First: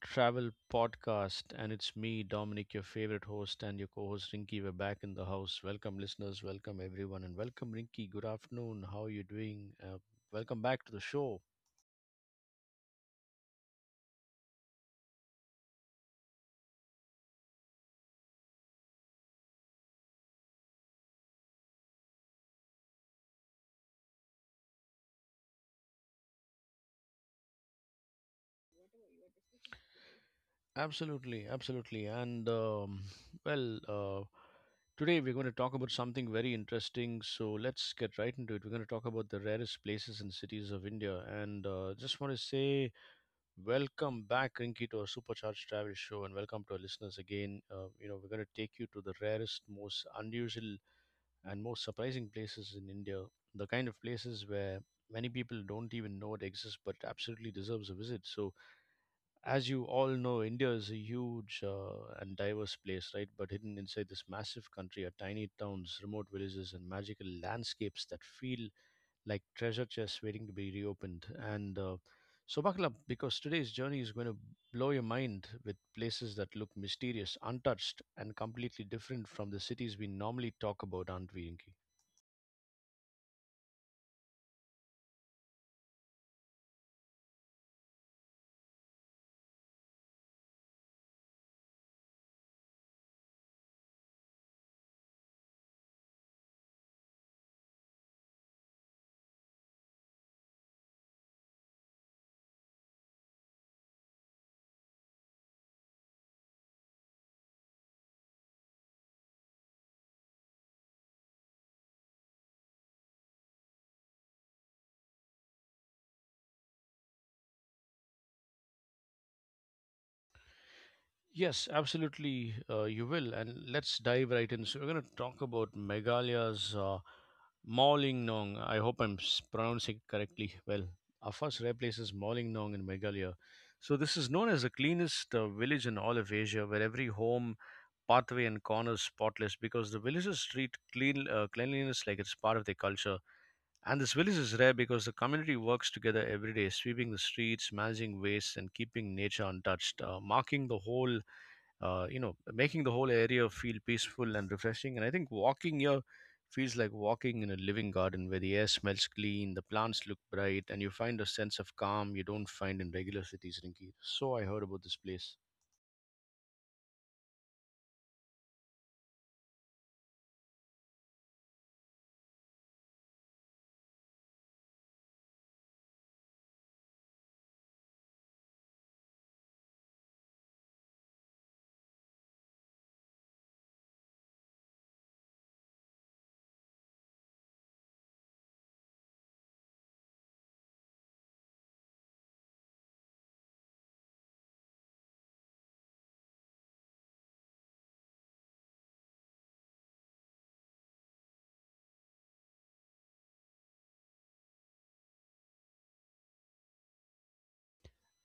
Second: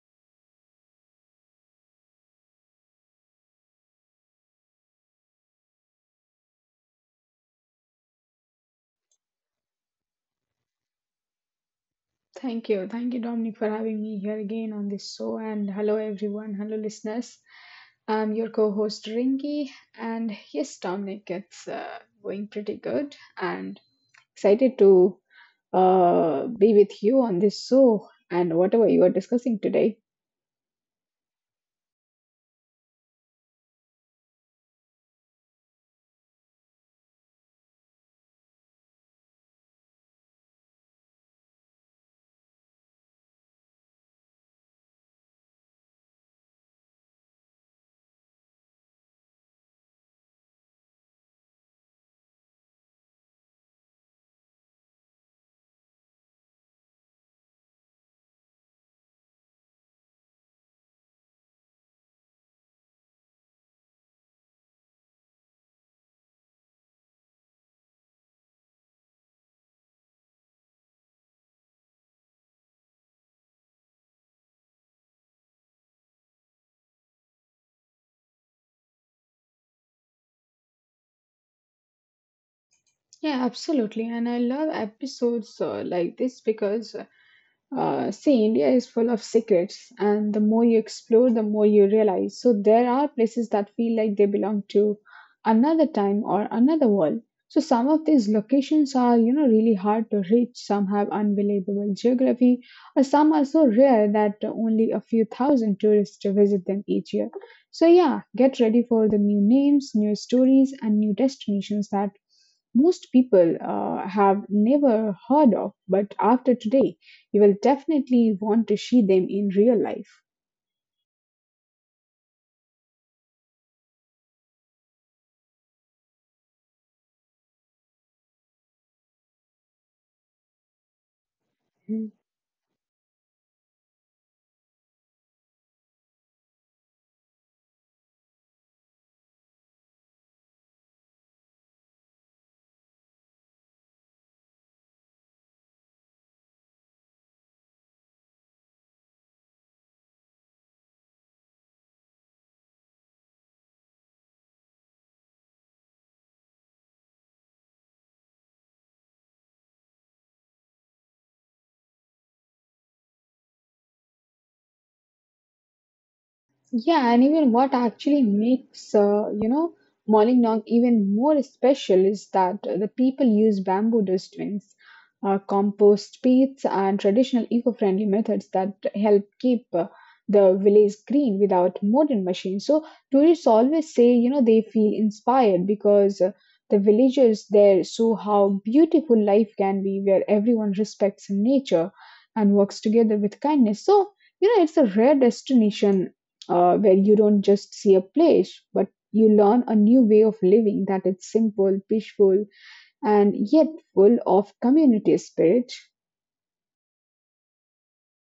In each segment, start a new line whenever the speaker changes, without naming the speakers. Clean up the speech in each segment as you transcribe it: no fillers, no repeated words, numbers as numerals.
Travel Podcast. And it's me, Dominic, your favorite host, and your co host, Rinky. We're back in the house. Welcome, listeners. Welcome, everyone. And welcome, Rinky. Good afternoon. How are you doing? Welcome back to the show.
Thank you. Thank you, Dominic, for having me here again on this show. And hello, everyone. Hello, listeners. I'm your co host, Rinki. And yes, Dominic, it's going pretty good. And excited to be with you on this show and whatever you are discussing today.
Absolutely. Absolutely. Well, uh, Today, we're going to talk about something very interesting. So, let's get right into it. We're going to talk about the rarest places and cities of India. And just want to say welcome back, Rinky, to our Supercharged Travel Show, and welcome to our listeners again. We're going to take you to the rarest, most unusual, and most surprising places in India. The kind of places where many people don't even know it exists, but absolutely deserves a visit. So, as you all know, India is a huge and diverse place, right? But hidden inside this massive country are tiny towns, remote villages, and magical landscapes that feel like treasure chests waiting to be reopened. And so buckle up because today's journey is going to blow your mind with places that look mysterious, untouched, and completely different from the cities we normally talk about, aren't we, Inky?
Yeah, absolutely. And I love episodes like this because see, India is full of secrets, and the more you explore, the more you realize. So, there are places that feel like they belong to another time or another world. So, some of these locations are, you know, really hard to reach. Some have unbelievable geography, or some are so rare that only a few thousand tourists to visit them each year. So, yeah, get ready for the new names, new stories, and new destinations that most people have never heard of. But after today, you will definitely want to see them in real life.
Yes, absolutely, you will. And let's dive right in. So, we're going to talk about Meghalaya's Nong. I hope I'm pronouncing it correctly. Well, our first rare place is Nong in Meghalaya. So, this is known as the cleanest village in all of Asia, where every home pathway and corners spotless because the villagers treat cleanliness like it's part of their culture. And this village is rare because the community works together every day, sweeping the streets, managing waste, and keeping nature untouched, marking the whole, you know, making the whole area feel peaceful and refreshing. And I think walking here feels like walking in a living garden where the air smells clean, the plants look bright, and you find a sense of calm you don't find in regular cities, Rinki. So I heard about this place.
Yeah, and even what actually makes, you know, Molingnog even more special is that the people use bamboo dustbins, compost pits, and traditional eco-friendly methods that help keep the village green without modern machines. So tourists always say, you know, they feel inspired because the villagers there show how beautiful life can be where everyone respects nature and works together with kindness. So, you know, it's a rare destination where you don't just see a place, but you learn a new way of living that is simple, peaceful, and yet full of community spirit.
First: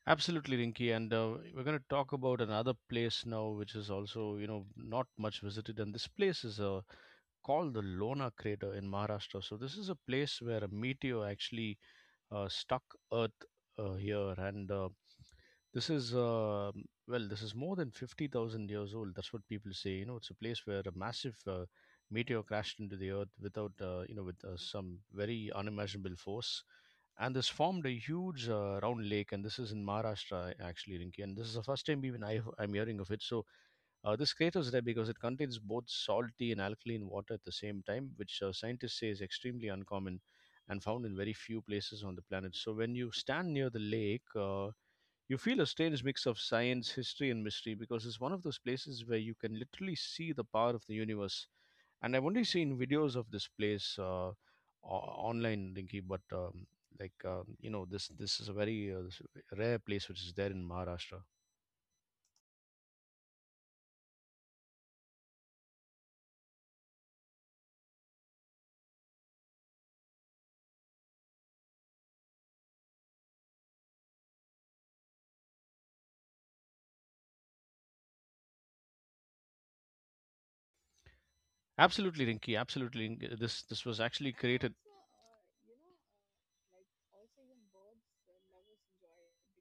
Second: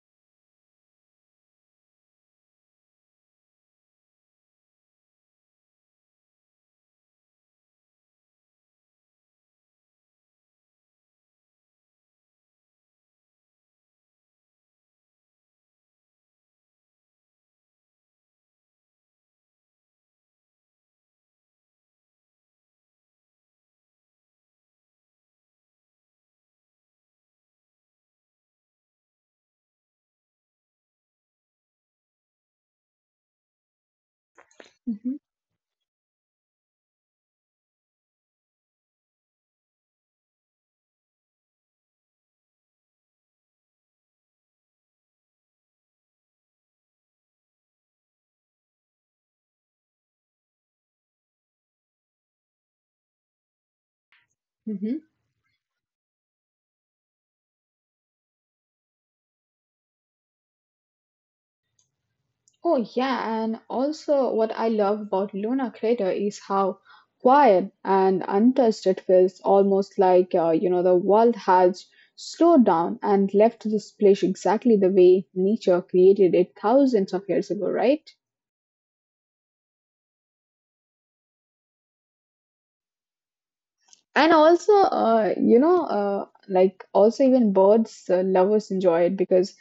Absolutely, Rinky, and we're going to talk about another place now, which is also, you know, not much visited, and this place is called the Lona crater in Maharashtra. So this is a place where a meteor actually stuck Earth here, and this is this is more than 50,000 years old. That's what people say. You know, it's a place where a massive meteor crashed into the Earth without, you know, with some very unimaginable force, and this formed a huge round lake. And this is in Maharashtra, actually, Rinki. And this is the first time even I'm hearing of it. So this crater is rare because
Mhm,
it contains both salty and alkaline water at the same time, which scientists say is extremely uncommon and found in very few places on the planet. So when you stand near the lake, you feel a strange mix of science, history, and mystery because it's one of those places where you can literally see the power of the universe. And I've only seen videos of this place
mhm.
online, Rinky, but this is a very rare place which is there in Maharashtra.
Oh, yeah, and also what I love about Luna Crater is how quiet and untouched it feels, almost like, you know, the world has slowed down and left this place exactly the way nature created it thousands of years ago, right?
Absolutely, Rinky. Absolutely, Rinky. This was
And
actually
also,
created.
you know, also even birds lovers enjoy it because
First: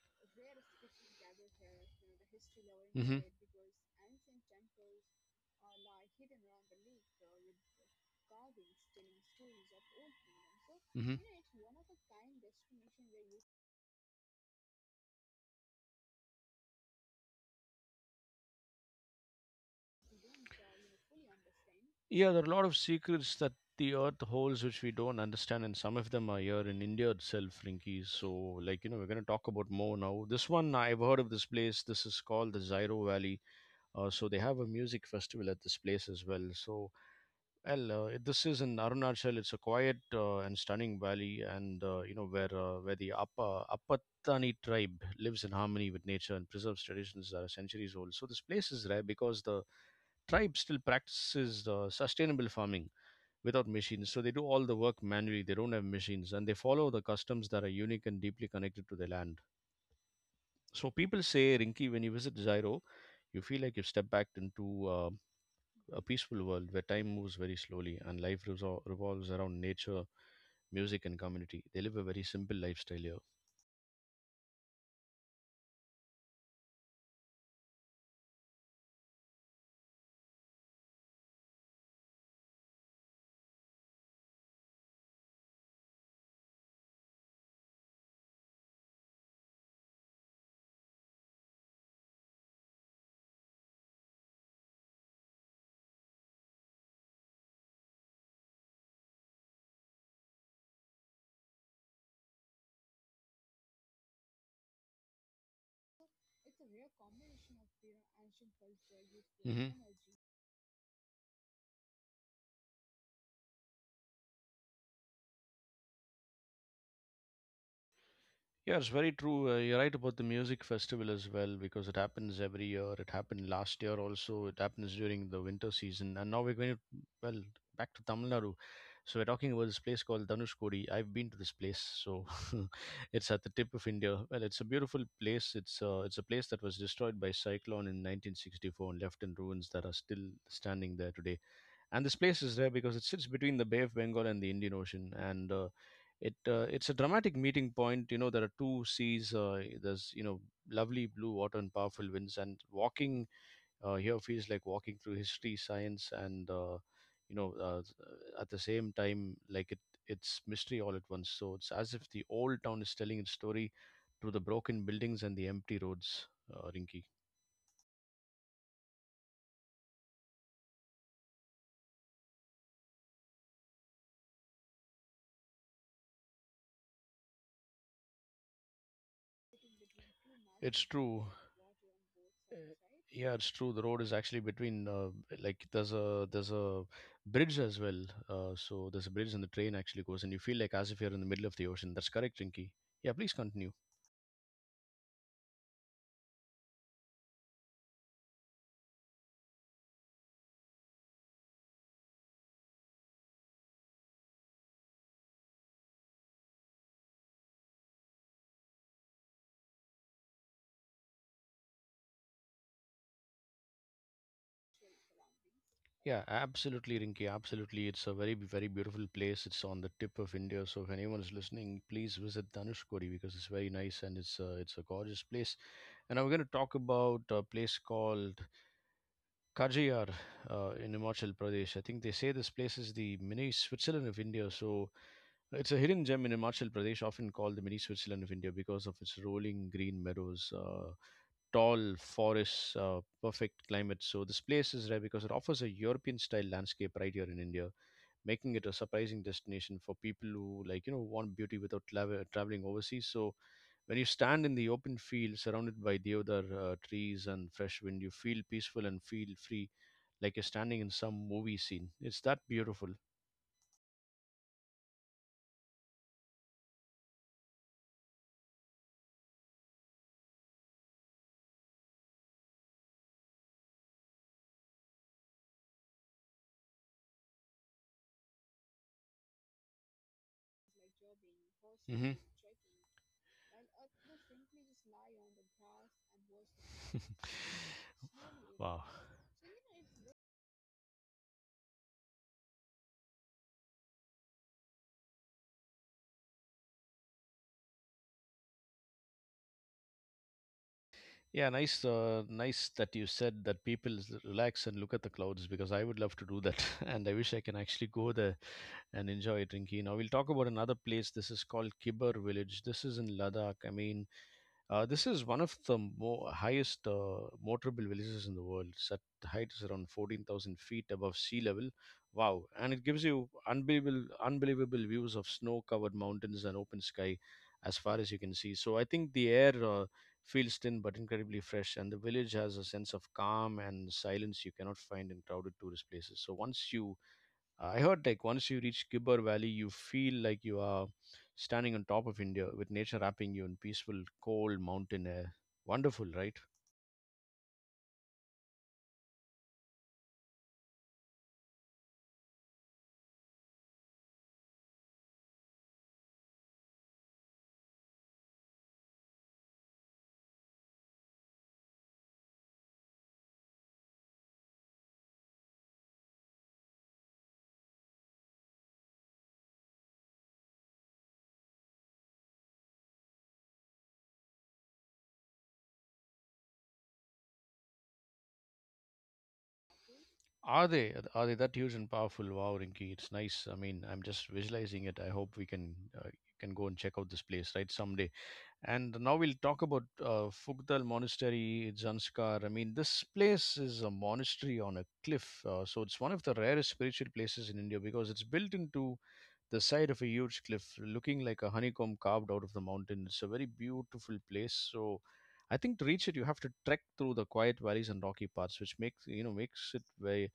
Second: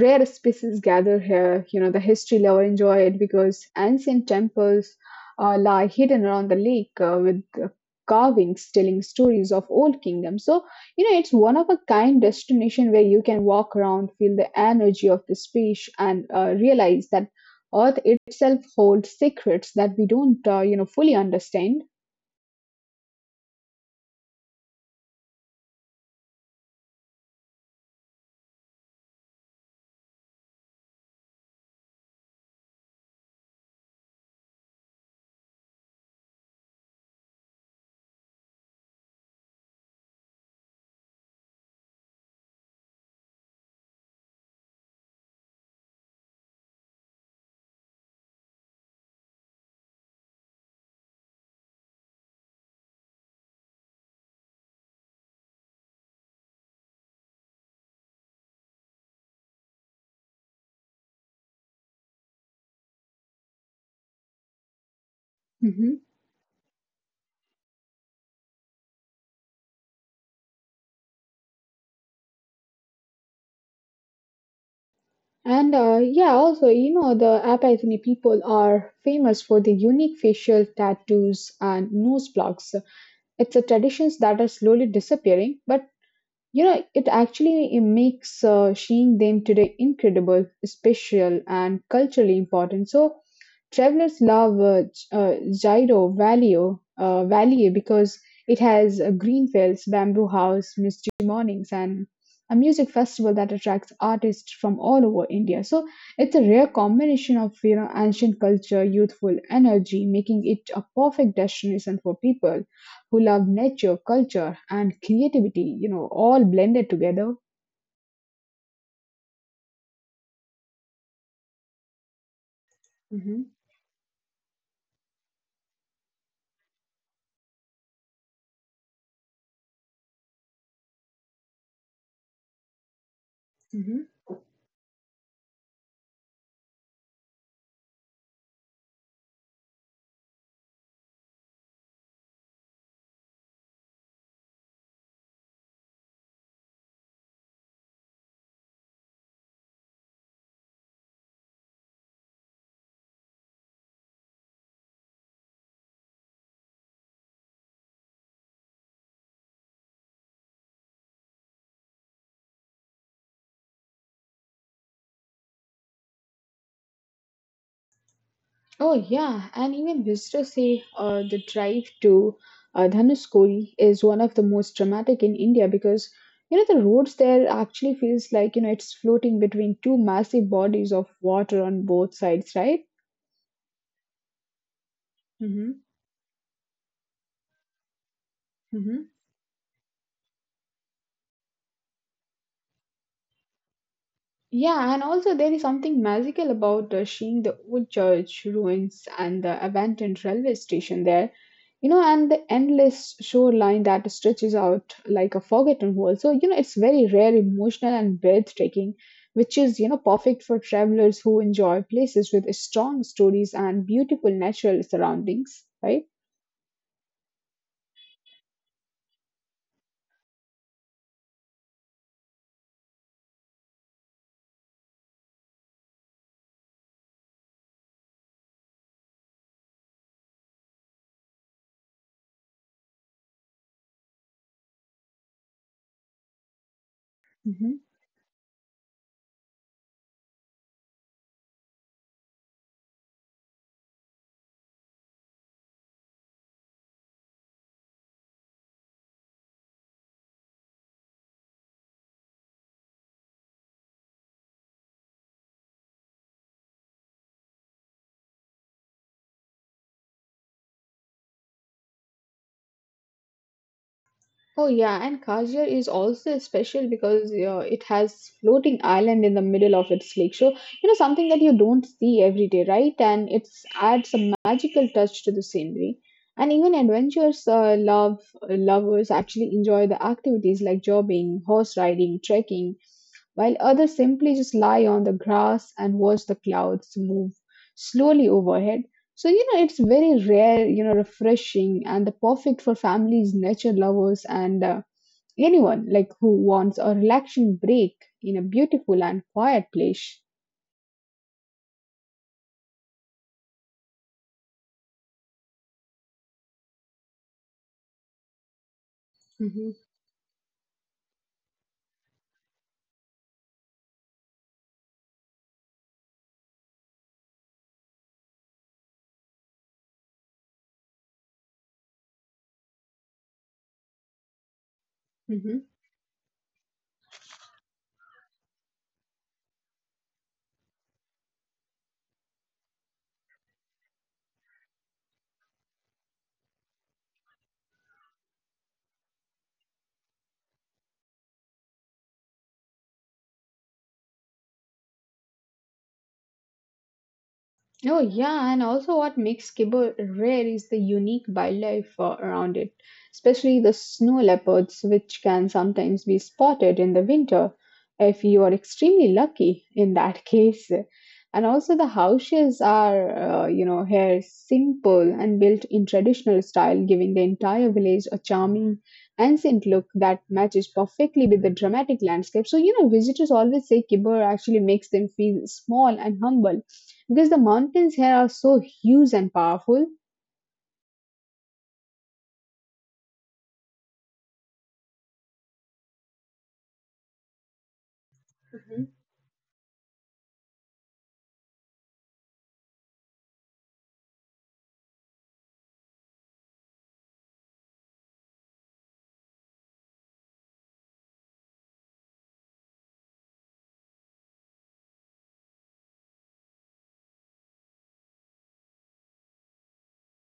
rare species gather here. You know, the history lover enjoy
Hmm.
it because ancient temples lie hidden around the lake with carvings telling stories of old kingdoms. So, you
Hmm.
know, it's one of a kind destination where you can walk around, feel the energy of the speech, and realize that Earth itself holds secrets that we don't, you know, fully understand.
Yeah, there are a lot of secrets that the earth holds which we don't understand, and some of them are here in India itself, Rinky. So, like, you know, we're going to talk about more now. This one, I've heard of this place. This is called the Zyro Valley. So, they have a music festival at this place as well. So, well, this is in Arunachal. It's a quiet and stunning valley, and, you know, where the Appa Apatani tribe lives in harmony with nature and preserves traditions that are centuries old. So this place is rare because the tribe still practices sustainable farming without machines. So they do all the work manually. They don't have machines, and they follow the customs that are unique and deeply connected to the land. So people say, Rinki, when you visit Zairo, you feel like you've stepped back into a peaceful world where time moves very slowly and life revolves around nature, music, and community. They live a very simple lifestyle here.
And yeah, also, you know, the Apathini people are famous for their unique facial tattoos and nose blocks. It's a tradition that are slowly disappearing, but you know, it actually makes seeing them today incredible, special, and culturally important. So, travelers love Jairo Valley, Valley because it has green fields, bamboo house, misty mornings, and a music festival that attracts artists from all over India. So, it's a rare combination of you know ancient culture, youthful
Hmm.
energy, making it a perfect destination for people who love nature, culture, and creativity, you know, all blended together.
Yeah, it's very true. You're right about the music festival as well because it happens every year. It
Mm-hmm.
happened last year also. It happens during the winter season. And now we're going to, well, back to Tamil Nadu. So we're talking about this place called Dhanushkodi. I've been to this place. So it's at the tip of
Mm-hmm.
India. Well, it's a beautiful place. It's a place that was destroyed by cyclone in 1964 and left in ruins that are still standing there today, and this place is there because it sits between the Bay of Bengal and the Indian Ocean, and it's a dramatic meeting point. You know, there are two seas. There's, you know, lovely blue water and powerful winds, and walking here feels like walking through history, science, and you know uh, at the same time like it's mystery all at once. So it's as if the old town is telling its story through the broken buildings and the empty roads, Rinky.
Oh, yeah, and even visitors say the drive to Dhanuskodi is one of the most dramatic in India because you know the roads there actually feels like you know it's floating between two massive
It's
bodies of
true.
water on both
Uh,
sides, right?
Yeah, it's true. The road is actually between,
Mm-hmm.
there's a bridge as well. So there's a bridge and the train actually goes, and you feel like as if you're in the middle of the ocean. That's correct, Rinky. Yeah, please continue.
Yeah, and also there is something magical about seeing the old church ruins and the abandoned railway station there, you know, and the endless shoreline that stretches out like a forgotten world. So, you know, it's very rare, emotional, and breathtaking which is you know perfect for travelers who enjoy places with strong stories and beautiful natural surroundings, right?
Yeah, absolutely, Rinky. Absolutely, it's a very beautiful place. It's on the tip of India. So if anyone is listening, please visit Dhanushkodi because it's very nice and it's a gorgeous place. And now we're going to talk about a place called Kajiyar in Himachal Pradesh. I think they say this place is the mini Switzerland of India. So it's a hidden gem in Himachal Pradesh, often called the
Mhm.
mini Switzerland of India because of its rolling green meadows, tall forests, perfect climate. So this place is rare because it offers a European style landscape right here in India, making it a surprising destination for people who, like, you know, want beauty without traveling overseas. So when you stand in the open field surrounded by deodar trees and fresh wind, you feel peaceful and feel free like you're standing in some movie scene. It's that beautiful.
Oh yeah, and Kajal is also special because it has floating island in the middle of its lake. So, you know, something that you don't see every day, right? And it adds a magical touch to the scenery. And even adventurers love lovers actually enjoy the activities like jogging, horse
Hmm.
riding, trekking, while others simply just lie on the grass and watch the clouds move slowly
Wow.
overhead. So, you know, it's very rare, you know, refreshing and the perfect for families, nature lovers, and anyone like who wants a relaxing break in a beautiful and quiet place.
Yeah, nice. Nice that you said that people relax and look at the clouds because I would love to do that, and I wish I can actually go there and enjoy it,
Hmm.
Rinki. Now we'll talk about another place. This is called Kibber Village. This is in Ladakh. I mean, this is one of the highest motorable villages in the world. Set height is around 14,000 feet above sea level. Wow! And it gives you unbelievable, unbelievable views of
Hmm.
snow-covered mountains and open sky as far as you can see. So I think the air feels thin but incredibly fresh, and the village has a sense of calm and silence you cannot find in crowded tourist places. So once you, I heard, like, once you reach Gibber Valley, you feel like you are standing on top of India with nature wrapping you in peaceful, cold mountain air. Wonderful, right?
Oh, yeah, and also what makes Kibble rare is the unique wildlife around it, especially the snow leopards, which can sometimes be spotted in the winter if you are extremely lucky in that case. And also, the houses are, you know, here simple and built in traditional style, giving the entire village a charming, ancient look that matches perfectly with the dramatic landscape. So, you know, visitors always say Kibber actually makes them feel small and humble because the mountains here are so huge and powerful.
Are they? Are they that huge and powerful? Wow, Rinky, it's nice. I mean, I'm just visualizing it. I hope we can go and check out this place, right, someday. And now we'll talk about Fugdal Monastery, Zanskar. I mean, this place is a monastery on a cliff, so it's one of the rarest spiritual places in India because it's built into the side of a huge cliff, looking like a honeycomb carved out of the mountain. It's a very beautiful place. So I think to reach it, you have to trek through the quiet valleys and rocky parts, which makes, you know, makes it very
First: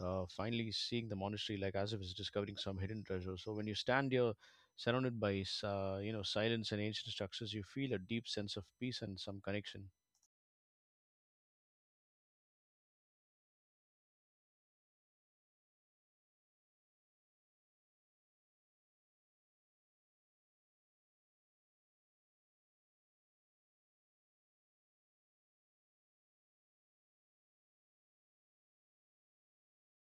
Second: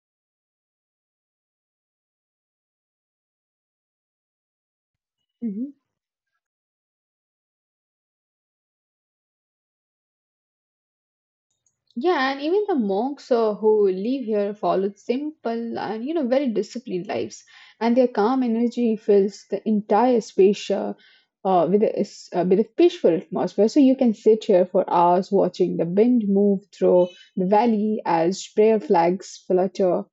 finally seeing the monastery like as if it's discovering some hidden treasure. So when you stand here, surrounded by, silence and ancient structures, you feel a deep sense of peace and some connection.
Yeah, and even the monks who live here followed simple and you know very disciplined lives, and their calm energy fills the entire space with a peaceful atmosphere. So you can sit here for hours watching the wind move through the valley as prayer flags flutter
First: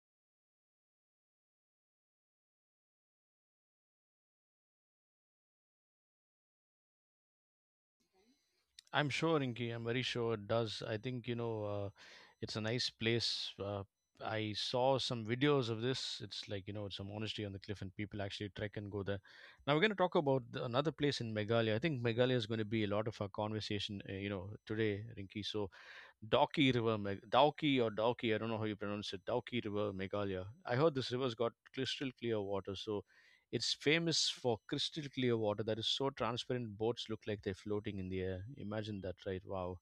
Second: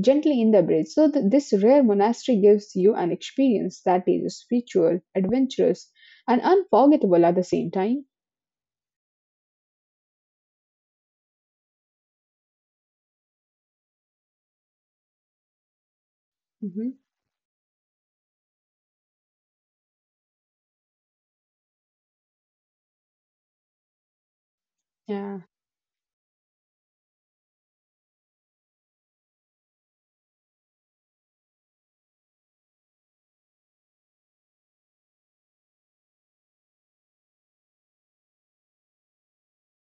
gently in the breeze. So this rare monastery gives you an experience that is spiritual, adventurous, and unforgettable at the same time.
I'm sure, Rinki. I'm very sure it does. I think, it's a nice place. I saw some videos of this. It's like, you know,
Hmm.
it's a monastery on the cliff, and people actually trek and go there. Now we're going to talk about the, another place in Meghalaya. I think Meghalaya is going to be a lot of our conversation, today,
Yeah.
Rinki. So Dauki River, Dauki or Dauki, I don't know how you pronounce it, Dauki River, Meghalaya. I heard this river's got crystal clear water, so it's famous for crystal clear water that is so transparent boats look like they're floating in the air. Imagine that, right? Wow.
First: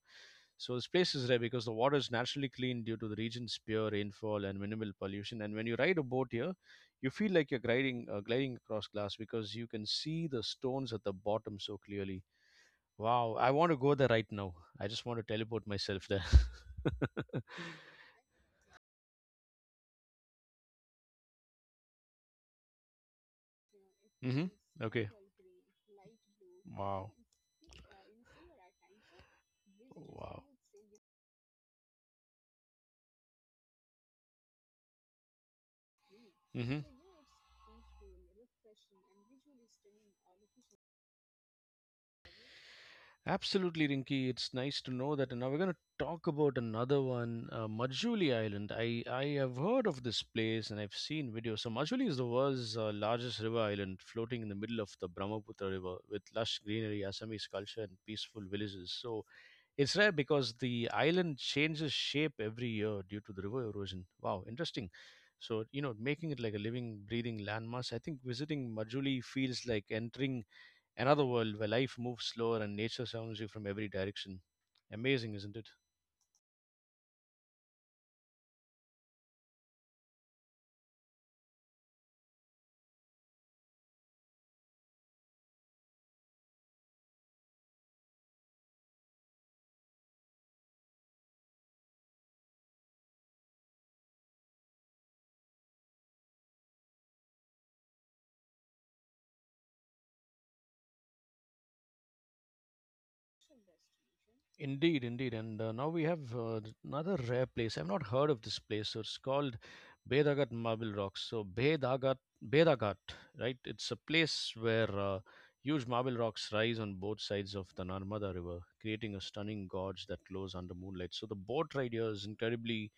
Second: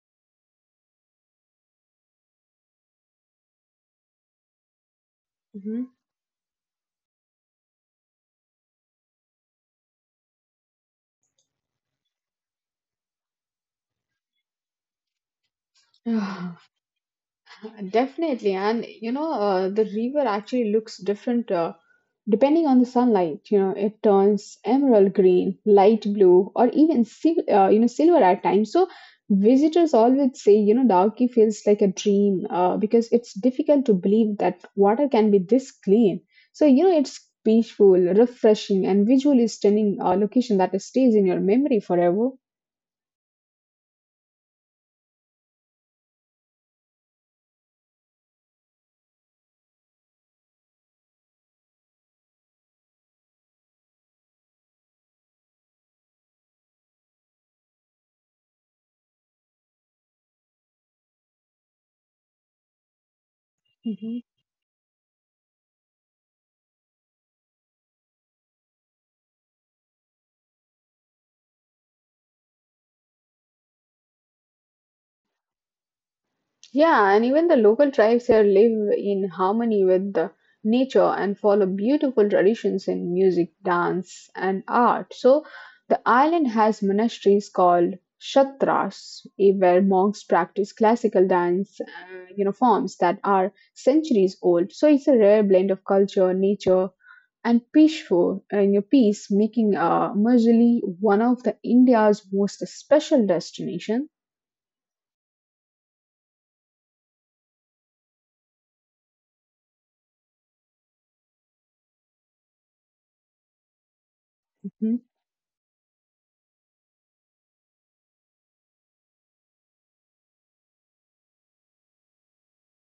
So this place is rare because the water is naturally clean due to the region's pure rainfall and minimal pollution. And when you ride a boat here, you feel like you're gliding across glass because you can see the stones at the bottom so clearly. Wow, I want to go there right now. I just want to teleport myself there.
Hmm. Definitely, and you know, the river actually looks different depending on the sunlight. You know, it
Mm-hmm.
turns
Okay.
emerald green, light blue, or even
Wow.
you know silver at times. So visitors always
Wow.
say, you know, Dauki feels like a dream because it's difficult to believe that water can be this clean. So
Mm-hmm.
you know, it's peaceful, refreshing, and visually stunning location that stays in your memory forever.
Absolutely, Rinky. It's nice to know that. And now we're going to talk about another one, Majuli Island. I have heard of this place and I've seen videos. So, Majuli is the world's largest river island, floating in the middle of the Brahmaputra River with lush greenery, Assamese culture, and peaceful villages. So, it's rare because the island changes shape every year due to the river erosion.
Mhm.
Wow, interesting. So, you know, making it like a living, breathing landmass, I think visiting Majuli feels like entering another world where life moves slower and nature surrounds you from every direction. Amazing, isn't it?
Yeah, and even the local tribes here live in harmony with the nature and follow beautiful traditions in music, dance, and art. So the island has monasteries called shatras, eh, where monks practice classical dance, you know, forms that are centuries old. So it's a rare blend of culture, nature, and peaceful and your peace, making Majuli one of the India's most special destination.
Indeed, indeed. And now we have another rare place. I've not heard of this place. So it's called Bedagat Marble Rocks. So Bedagat, right? It's a place where
Mm-hmm.
huge marble rocks rise on both sides of the Narmada River, creating a stunning gorge that glows under moonlight. So the boat ride here is incredibly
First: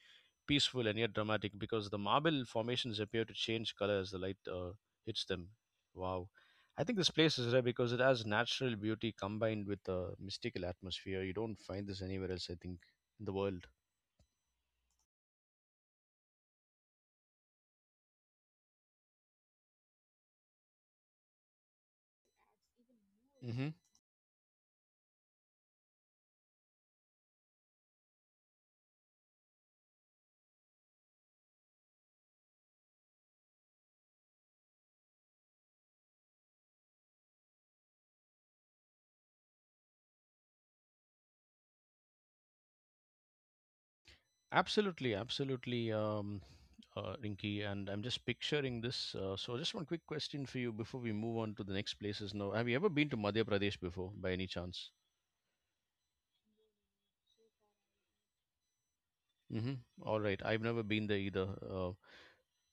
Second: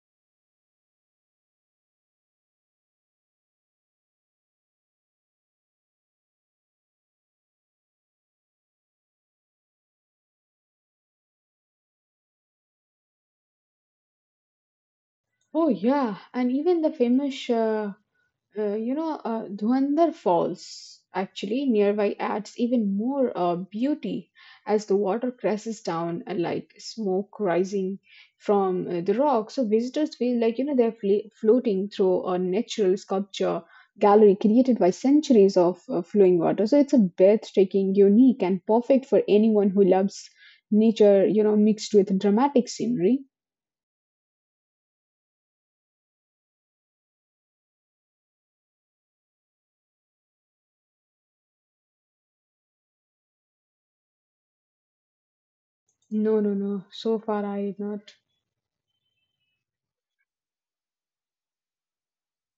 peaceful and yet dramatic because the marble formations appear to change color as the light hits them. Wow. I think this place is rare because it has natural beauty combined with a mystical atmosphere. You don't find this anywhere else, I think, in the world.
Oh yeah, and even the famous, you know, Dhuandhar Falls actually nearby adds even more
Hmm.
beauty as the water crashes down like smoke rising from the rock. So visitors feel like you know they're floating through a natural sculpture gallery created by centuries of flowing water. So it's a breathtaking, unique, and perfect for anyone who loves nature. You know, mixed with dramatic scenery.
Absolutely, absolutely, Rinky. And I'm just picturing this. So, just one quick question for you before we move on to the next places. Now, have you ever been to Madhya Pradesh before, by any chance?
No, no, no. So far, I not.
Mm-hmm. All right, I've never been there either.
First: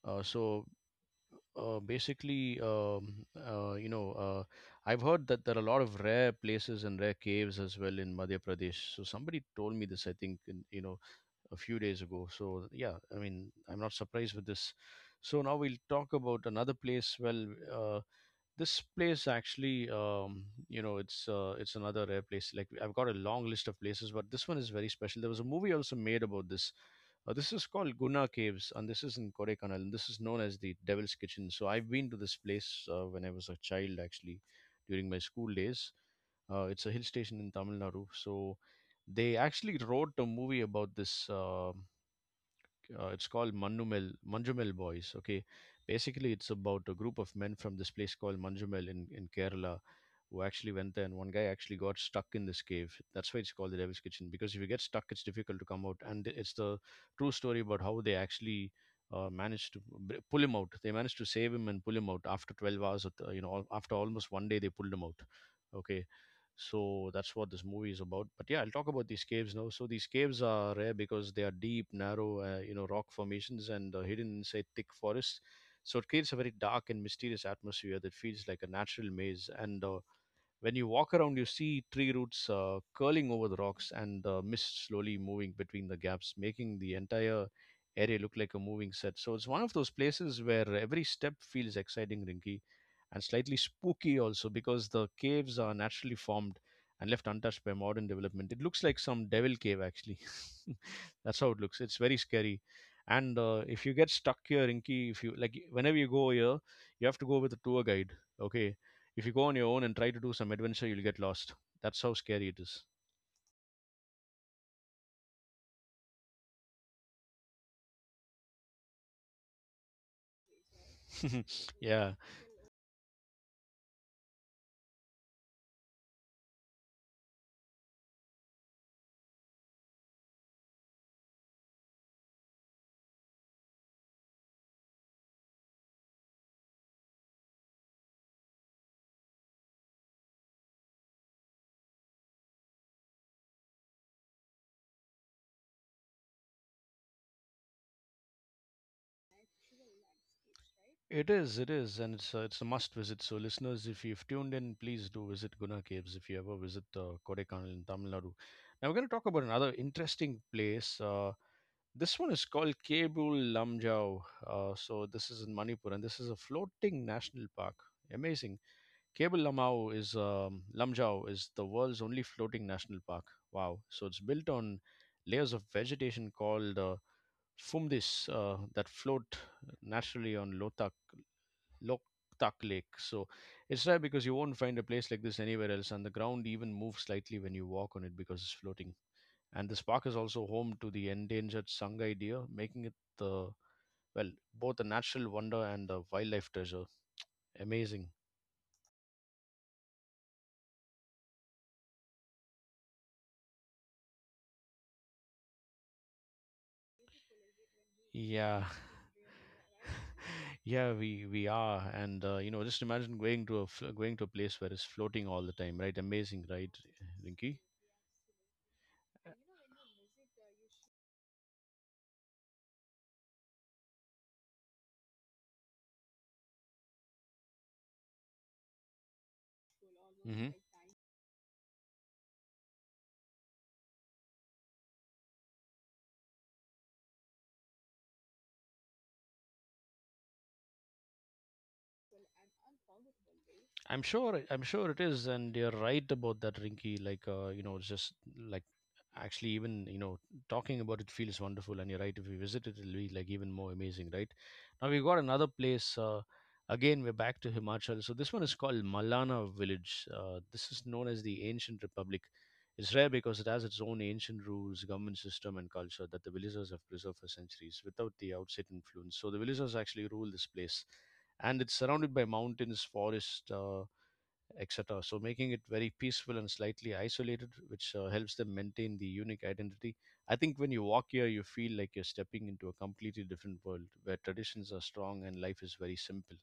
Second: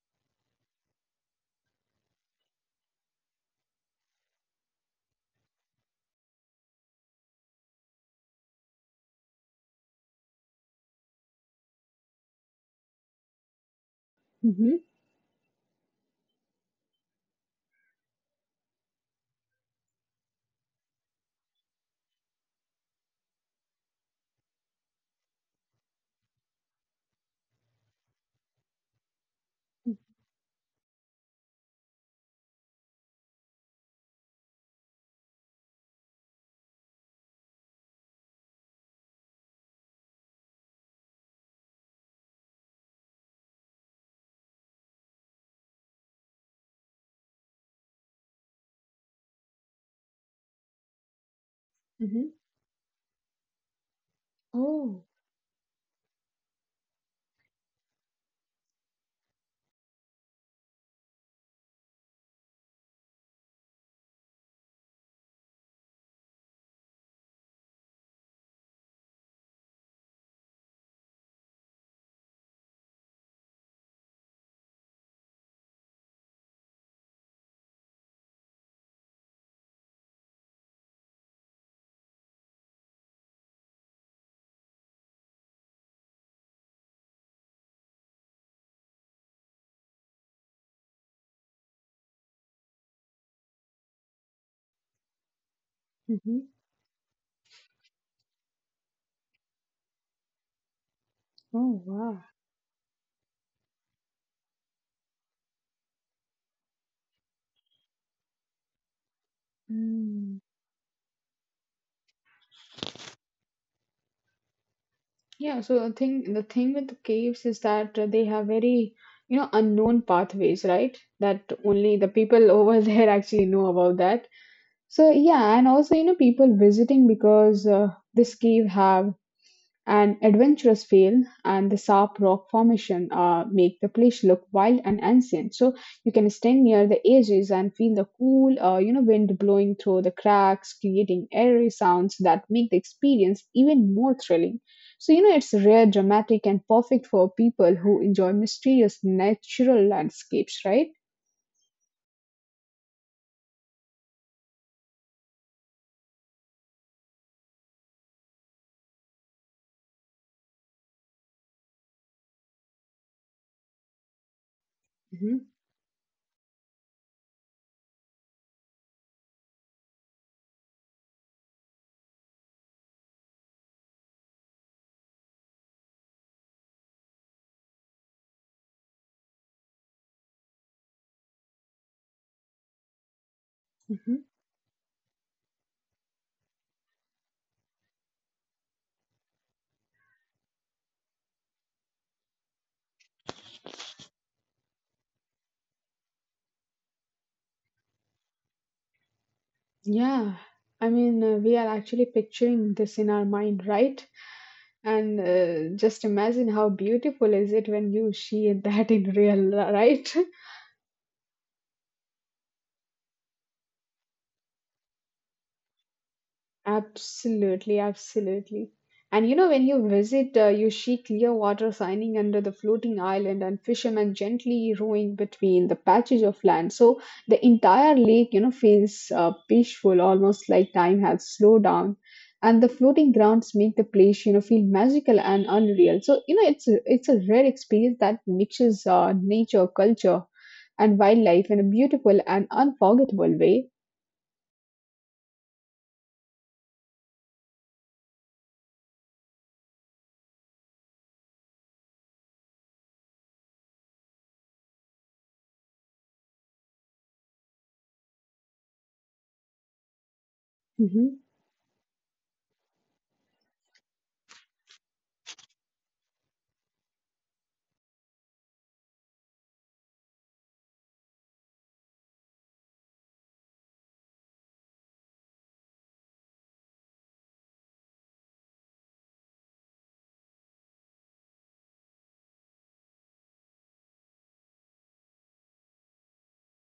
So basically, you know, I've heard that there are a lot of rare places and rare caves as well in Madhya Pradesh. So somebody told me this, I think, in, you know, a few days ago. So yeah, I mean, I'm not surprised with this.
Mhm.
So now we'll talk about another place. Well, uh, this place actually, it's another rare place. Like I've got a long list of places, but this one is very special. There was a movie also made about this. This is called Guna Caves, and this is in Kodaikanal, and this is known as the Devil's Kitchen. So I've been to this place when I was a child, actually, during my school days. It's a hill station in Tamil Nadu. So they actually wrote a movie about this. It's called Manumel Manjumel Boys. Okay, basically it's about a group of men from this place called Manjumel in Kerala who actually went there, and one guy actually got
Mhm.
stuck in this cave. That's why it's called the Devil's Kitchen because if you get
Oh.
stuck, it's difficult to come out. And it's the true story about how they actually managed to pull him out. They managed to save him and pull him out after 12 hours. Of, you know, al- After almost one day, they pulled him out. Okay, so that's what this movie is about. But yeah, I'll talk about these caves now. So these caves are rare because they are deep, narrow, rock formations and hidden inside thick forests. So it creates a very dark and mysterious atmosphere that feels like a natural maze. And when you walk around, you see tree roots curling over the rocks and the mist slowly moving between the gaps, making the entire area look like a moving set. So it's one of those places where every step feels exciting, Rinky, and slightly spooky also because the caves are naturally
Mhm.
formed and left untouched by modern development. It looks like some devil cave, actually. That's how it looks.
Oh,
It's very
wow.
scary. And if you get stuck here, Rinky, if you like, whenever you go here, you have to go with a tour guide. Okay, if you go on your own and try to
Mm.
do some adventure, you'll get lost. That's how scary it is.
Yeah, so the thing with the caves is that they have very, you know, unknown pathways, right? That only the
Yeah,
people over there actually know about that. So yeah, and also, you know, people visiting because this cave have an adventurous feel and the sharp rock formation make the place look wild and ancient. So you can stand near the edges and feel the cool, you know, wind blowing through the cracks, creating airy sounds that make the experience even more thrilling. So you know, it's rare, dramatic, and perfect for people who enjoy mysterious natural landscapes, right?
it is. It is, and it's a must visit. So, listeners, if you've tuned in, please do visit Guna Caves if you ever visit Kodaikanal in Tamil Nadu. Now, we're going to talk about another interesting place. This one is called Kebul Lamjau. So,
Mhm,
this is in Manipur, and this is a floating national park. Amazing. Cable Lamau is Lamjau is the world's only floating national park. Wow! So it's built on layers of vegetation called fumdis that float naturally on Lotak Loktak Lake. So it's
mhm.
rare because you won't find a place like this anywhere else, and the ground even moves slightly when you walk on it because it's floating. And this park is also home to the endangered Sangai deer, making it the well both a natural wonder and a wildlife treasure. Amazing.
Yeah, I mean, we are actually picturing this in our mind, right? And just imagine how beautiful is it when you see
Yeah,
that in real, right?
yeah, we are, and you know, just imagine going to a going to a place where it's floating all the time, right? Amazing, right,
Absolutely,
Rinky?
absolutely. And you know, when you visit, you see clear water shining under the floating island and fishermen gently rowing between the patches of land. So the entire lake, you know, feels peaceful, almost
Mm-hmm.
like time has slowed down. And the floating grounds make the place, you know, feel magical and unreal. So, you know, it's a rare experience that mixes nature, culture, and wildlife in a beautiful and unforgettable way.
I'm sure it is, and you're right about that, Rinky. Like you know, it's just like actually even you know talking about it feels wonderful, and you're right. If we visit it, it'll be like even more amazing, right? Now we've got another place. Again, we're back to Himachal. So this one is called Malana Village. This is
Mm-hmm.
known as the Ancient Republic. It's rare because it has its own ancient rules, government system, and culture that the villagers have preserved for centuries without the outside influence. So the villagers actually rule this place and it's surrounded by mountains, forest. Etc. So making it very peaceful and slightly isolated, which helps them maintain the unique identity. I think when you walk here, you feel like you're stepping into a completely different world where traditions are strong and life is very simple.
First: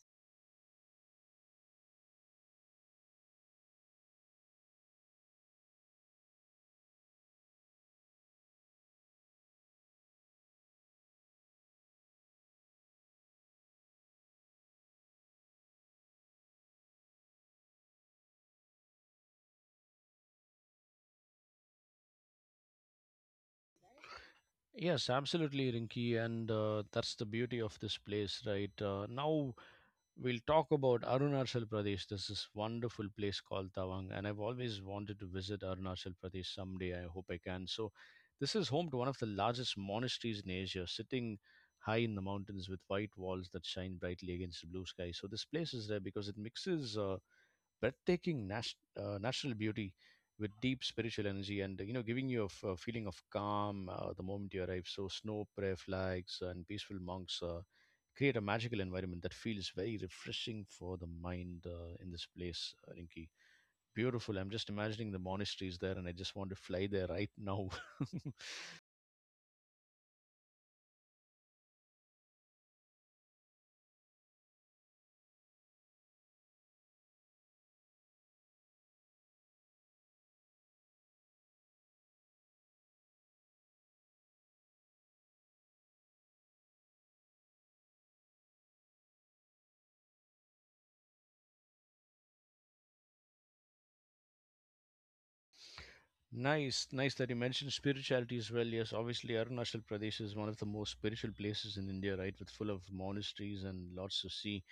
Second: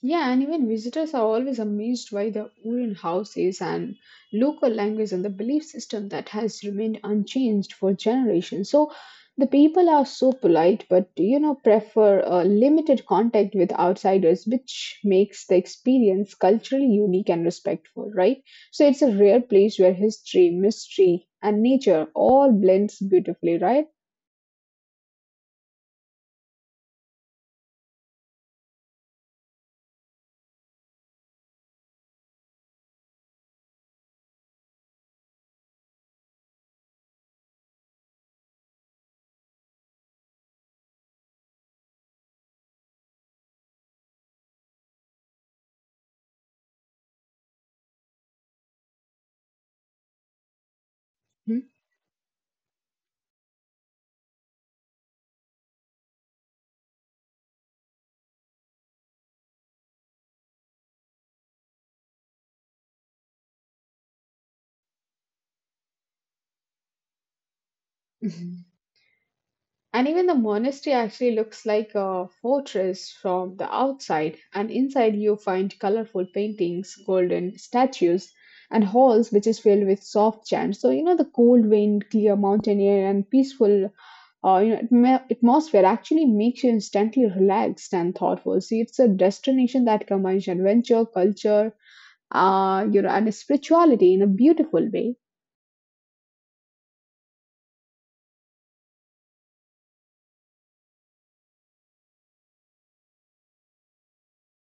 Yeah, and even visitors are always amazed by the wooden houses and local language and the belief system that has remained unchanged for generations. So the people are so polite, but you know, prefer limited contact with outsiders, which makes the experience culturally unique and respectful, right? So it's a rare place where history, mystery, and nature all blends beautifully, right?
Yes, absolutely, Rinki, and that's the beauty of this place, right? Now we'll talk about Arunachal Pradesh. This is wonderful place called Tawang, and I've always wanted to visit Arunachal Pradesh someday. I hope I can. So, this is home to one of the largest monasteries in Asia, sitting high in the mountains with white walls that shine brightly against the blue sky. So, this place is rare because it mixes. Breathtaking natural beauty with deep spiritual energy
Hmm?
and you know giving you a feeling of calm the moment you arrive so snow prayer flags and peaceful monks create a magical environment that feels very refreshing for the mind in this place rinki beautiful I'm just imagining the monasteries there and I just want to fly there right now
And even the monastery actually looks like a fortress from the outside, and inside you find colorful paintings, golden statues, and halls which is filled with soft chants. So you know the cold wind, clear mountain air, and peaceful you know atmosphere actually makes you instantly relaxed and thoughtful. See, it's a destination that combines adventure, culture, you know, and spirituality in a beautiful way.
Nice, nice that you mentioned spirituality as well. Yes, obviously Arunachal Pradesh is one of the most spiritual places in India, right? With full of monasteries and lots to see.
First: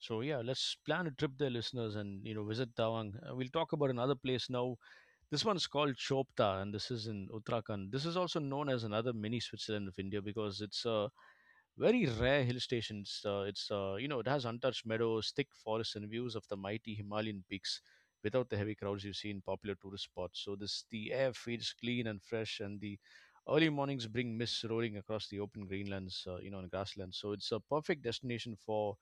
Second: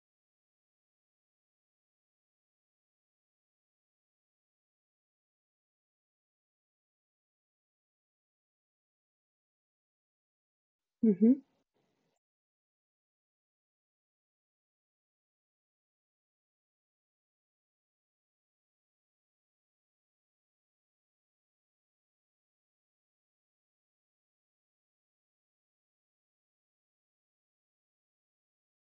So yeah, let's plan a trip there, listeners, and you know visit Tawang. We'll talk about another place now. This one's called Chopta, and this is in Uttarakhand. This is also known as another mini Switzerland of India because it's a
Hmm.
very rare hill stations. It's you know it has untouched meadows, thick forests, and views of the mighty Himalayan peaks without the heavy crowds you see in popular tourist spots. So this the air feels clean and fresh, and the early mornings bring mists rolling across the open greenlands and grasslands. So it's a perfect destination for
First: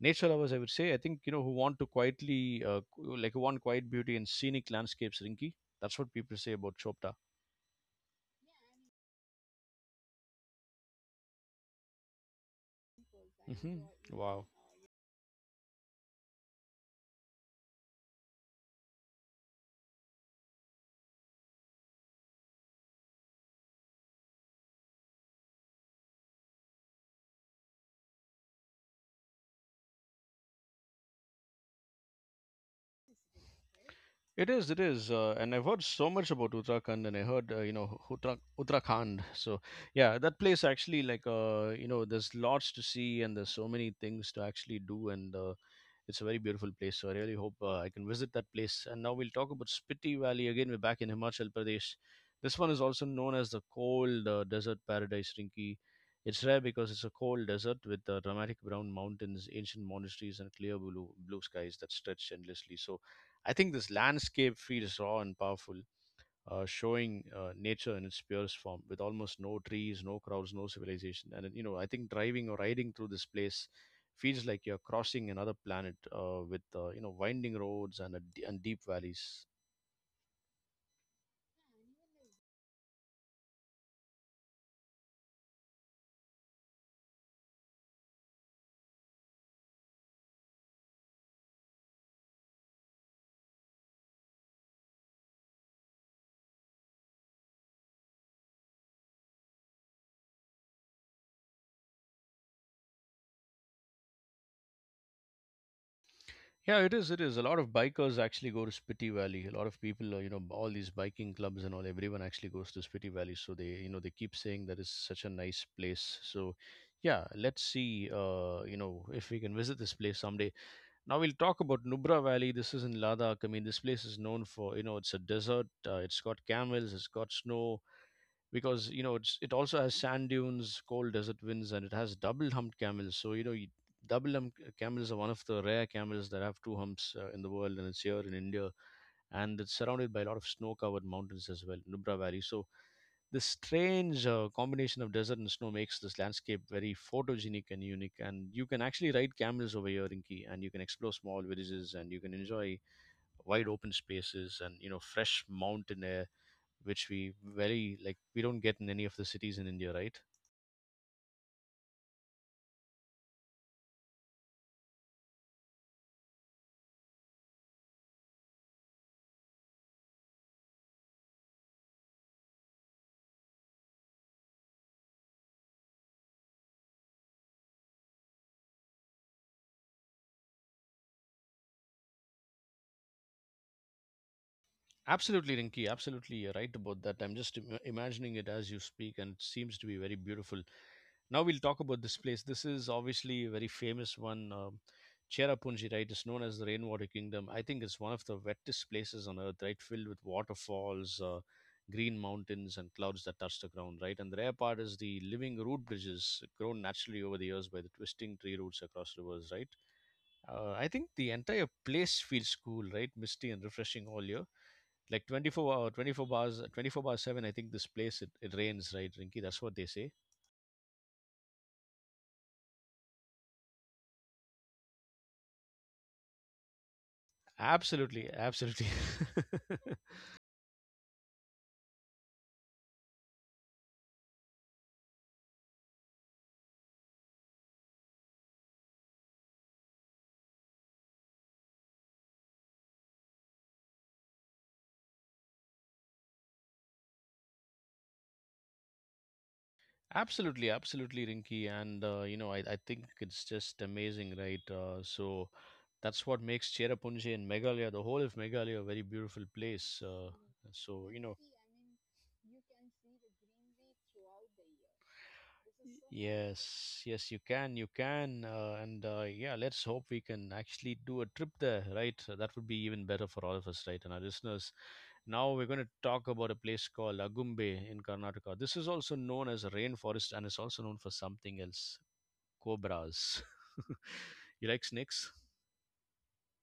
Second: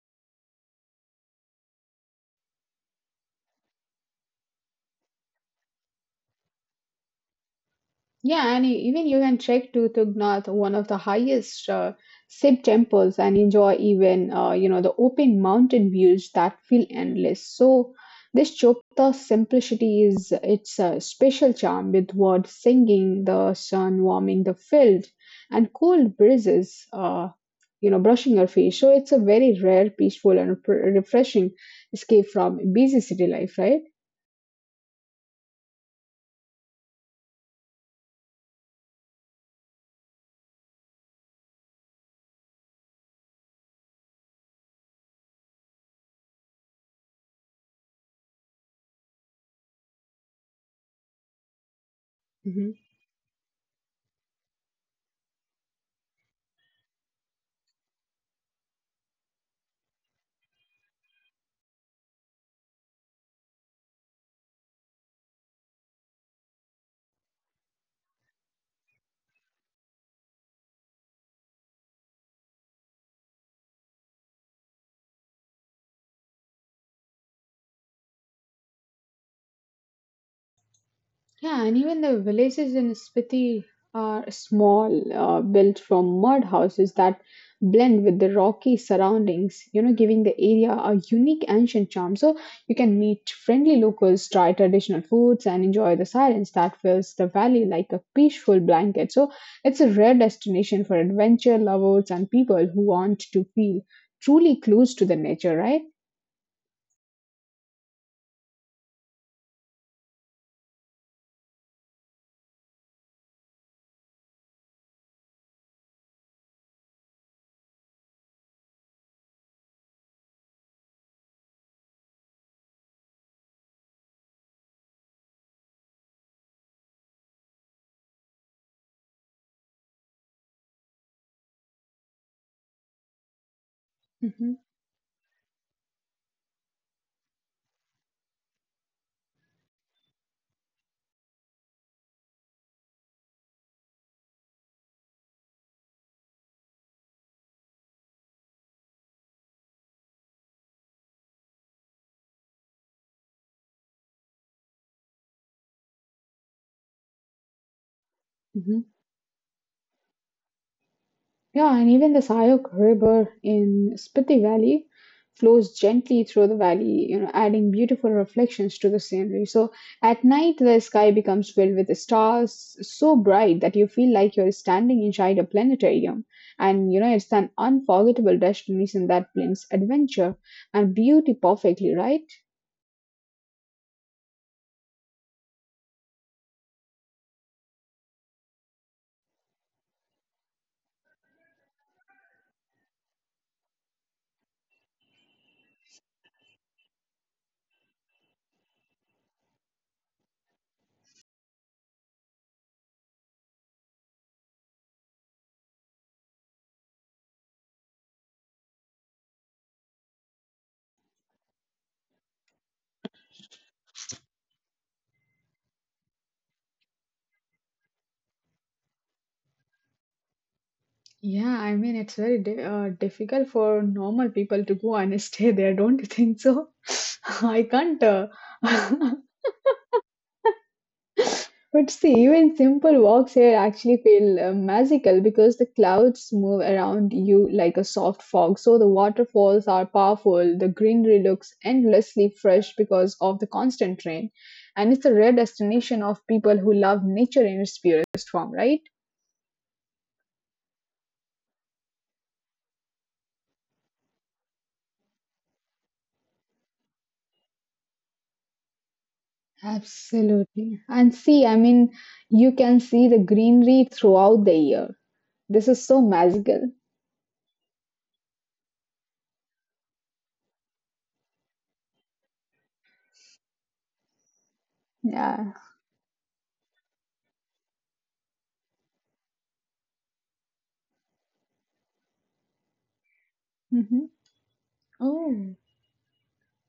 nature lovers, I would say. I think you know who want to like who want quiet beauty and scenic landscapes. Rinky, that's what people say about Chopta.
Yeah, and even you can trek to Tugnath, one of the highest Sikh temples, and enjoy
Hmm.
even
Wow.
you know the open mountain views that feel endless. So this Chopta simplicity is its special charm with birds singing, the sun warming the field, and cold breezes. Uh, you know, brushing your face. So it's a very rare, peaceful, and refreshing escape from busy city life, right?
It is, and I've heard so much about Uttarakhand, and I heard you know Uttarakhand. So yeah, that place actually like you know there's lots to see, and there's so many things to actually do, and it's a very beautiful place, so I really hope I can visit that place. And now we'll talk about Spiti Valley again. We're back in Himachal Pradesh. This
Mhm.
one is also known as the cold desert paradise, Rinki. It's rare because it's a cold desert with dramatic brown mountains, ancient monasteries, and clear blue skies that stretch endlessly. So, I think this landscape feels raw and powerful, showing nature in its purest form with almost no trees, no crowds, no civilization. And, you know, I think driving or riding through this place feels like you're crossing another planet, you know, winding roads and, and deep valleys.
Yeah, and even the villages in Spiti are small, built from mud houses that blend with the rocky surroundings, you know, giving the area a unique ancient charm. So you can meet friendly locals, try traditional foods, and enjoy the silence that fills the valley like a peaceful blanket. So it's a rare destination for adventure lovers and people who want to feel truly close to the nature, right?
Yeah, it is. It is. A lot of bikers actually go to Spiti Valley. A lot of people, you know, all these biking clubs and all, everyone actually goes to Spiti Valley. So they, you know, they keep saying that it's such a nice place. So, yeah, let's see, you know, if we can visit this place someday. Now we'll talk about Nubra Valley. This is in Ladakh. I mean, this place is known for, you know, it's a desert. It's got camels. It's got snow because you know it also has sand dunes, cold desert winds, and it has double humped camels. So you know, you, double
Hmm.
humped camels are one of the rare camels that have two humps in the world, and it's here in India, and it's surrounded by a lot of snow-covered mountains as well, Nubra Valley. So this strange combination of desert and snow makes this landscape very photogenic and unique. And you can actually ride camels over here, Rinki, and you can explore small villages, and you can enjoy wide open spaces and you know fresh mountain air, which we very like we don't
Hmm.
get in any of the cities in India, right?
Yeah, and even the Sayok River in Spiti Valley flows gently through the valley, you know, adding beautiful reflections to the scenery. So at night, the sky becomes filled with stars so bright that you feel like you're standing inside a planetarium. And you know, it's an unforgettable destination that blends adventure and beauty perfectly, right?
Absolutely, Rinki. Absolutely, you're right about that. I'm just imagining it as you speak, and it seems to be very beautiful. Now we'll talk about this place. This is obviously a very famous one. Cherrapunji, right? It's known as the Rainwater Kingdom. I think it's one of the wettest places on earth, right? Filled with waterfalls, green mountains, and clouds that touch the ground, right? And the rare part is the living root bridges grown naturally over the years by the twisting tree roots across rivers, right? I think the entire place feels cool, right? Misty and refreshing all year. Like 24 hour, 24 bars, 24 bar 7, I think this place, it rains, right, Rinky? That's what they say.
Yeah, I mean, it's very difficult for normal people to go and stay there, don't you think so? I can't.
Absolutely, absolutely.
But see, even simple walks here actually feel magical because the clouds move around you like a soft fog. So the waterfalls are powerful, the greenery looks endlessly fresh because of the constant rain. And it's a rare destination of people who love nature in its purest form, right?
Absolutely, absolutely, Rinky. And, you know, I think it's just amazing, right? So that's what makes Cherrapunji and Meghalaya, the whole of Meghalaya, a very beautiful place.
Absolutely. And
So, you know,
see, I mean, you can see the greenery throughout the year. This is so magical.
yes, yes, you can, and yeah, let's hope we can actually do a trip there, right? So that would be even better for all of us, right, and our listeners.
Yeah.
Now we're going to talk about a place called Agumbe in Karnataka. This is also known as a rainforest, and it's also known for something else, cobras.
Hmm.
You like snakes?
Oh,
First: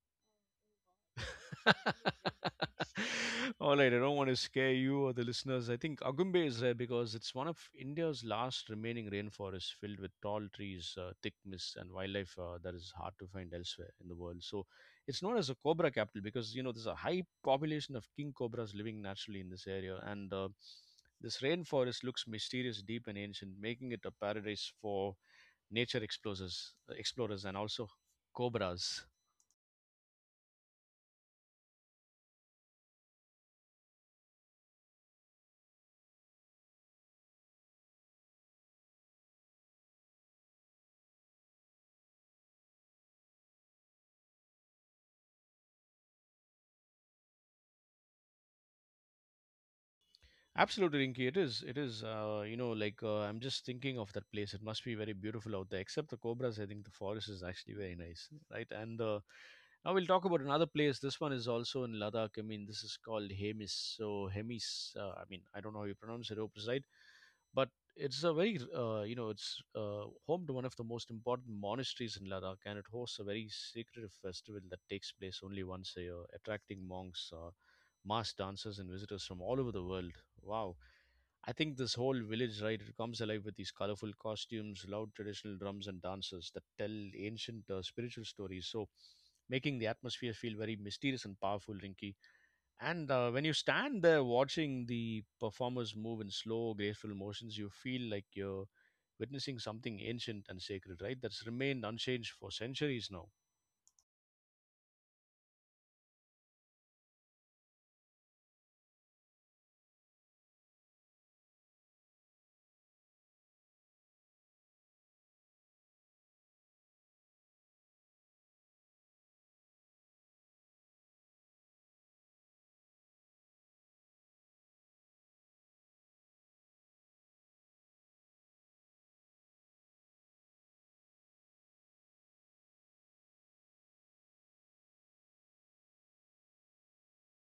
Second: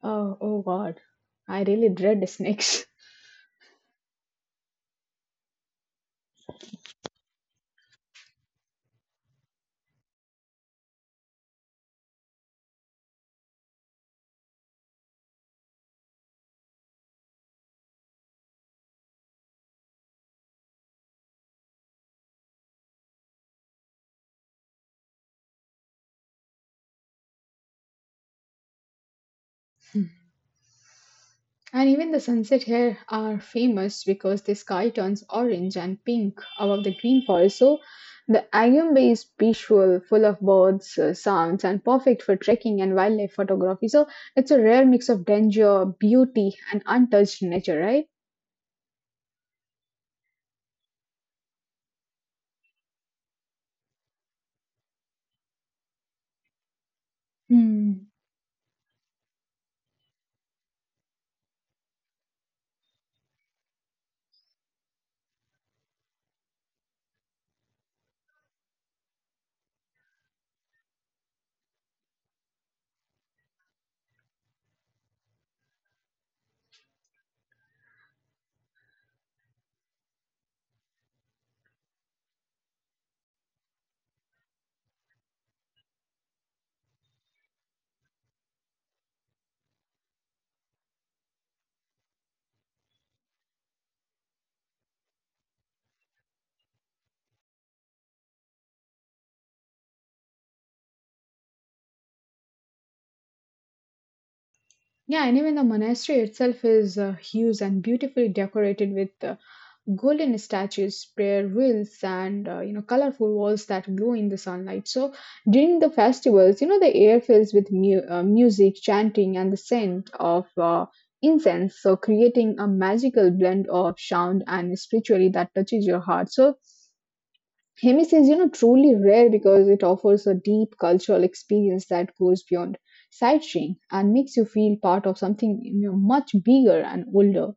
oh, oh God. I really dread snakes.
All right, I don't want to scare you or the listeners. I think Agumbe is rare because it's one of India's last remaining rainforests filled with tall trees, thick mist, and wildlife that is hard to find elsewhere in the world. So it's known as a cobra capital because, you know, there's a high population of king cobras living naturally in this area. And this rainforest looks mysterious, deep, and ancient, making it a paradise for nature explorers and also cobras.
And even the sunset here are famous because the sky turns orange and pink above the green forest. So the Agumbe is peaceful, full of birds, sounds, and perfect for trekking and wildlife photography. So it's a rare mix of danger, beauty, and untouched nature, right?
Absolutely, Rinky. It is. It is. You know, like I'm just thinking of that place. It must be very beautiful out there. Except the cobras, I think the forest is actually very
Hmm.
nice, right? And now we'll talk about another place. This one is also in Ladakh. I mean, this is called Hemis. So Hemis. I mean, I don't know how you pronounce it. Hope it's right, but it's a very you know it's home to one of the most important monasteries in Ladakh, and it hosts a very secretive festival that takes place only once a year, attracting monks. Mass dancers and visitors from all over the world. Wow. I think this whole village, right, it comes alive with these colorful costumes, loud traditional drums, and dances that tell ancient spiritual stories. So, making the atmosphere feel very mysterious and powerful, Rinky. And when you stand there watching the performers move in slow, graceful motions, you feel like you're witnessing something ancient and sacred, right? That's remained unchanged for centuries now.
Yeah, and even the monastery itself is huge and beautifully decorated with golden statues, prayer wheels, and you know colorful walls that glow in the sunlight. So during the festivals, you know the air fills with music, chanting, and the scent of incense. So creating a magical blend of sound and spirituality that touches your heart. So Hemis is you know truly rare because it offers a deep cultural experience that goes beyond sightseeing and makes you feel part of something you know, much bigger and older.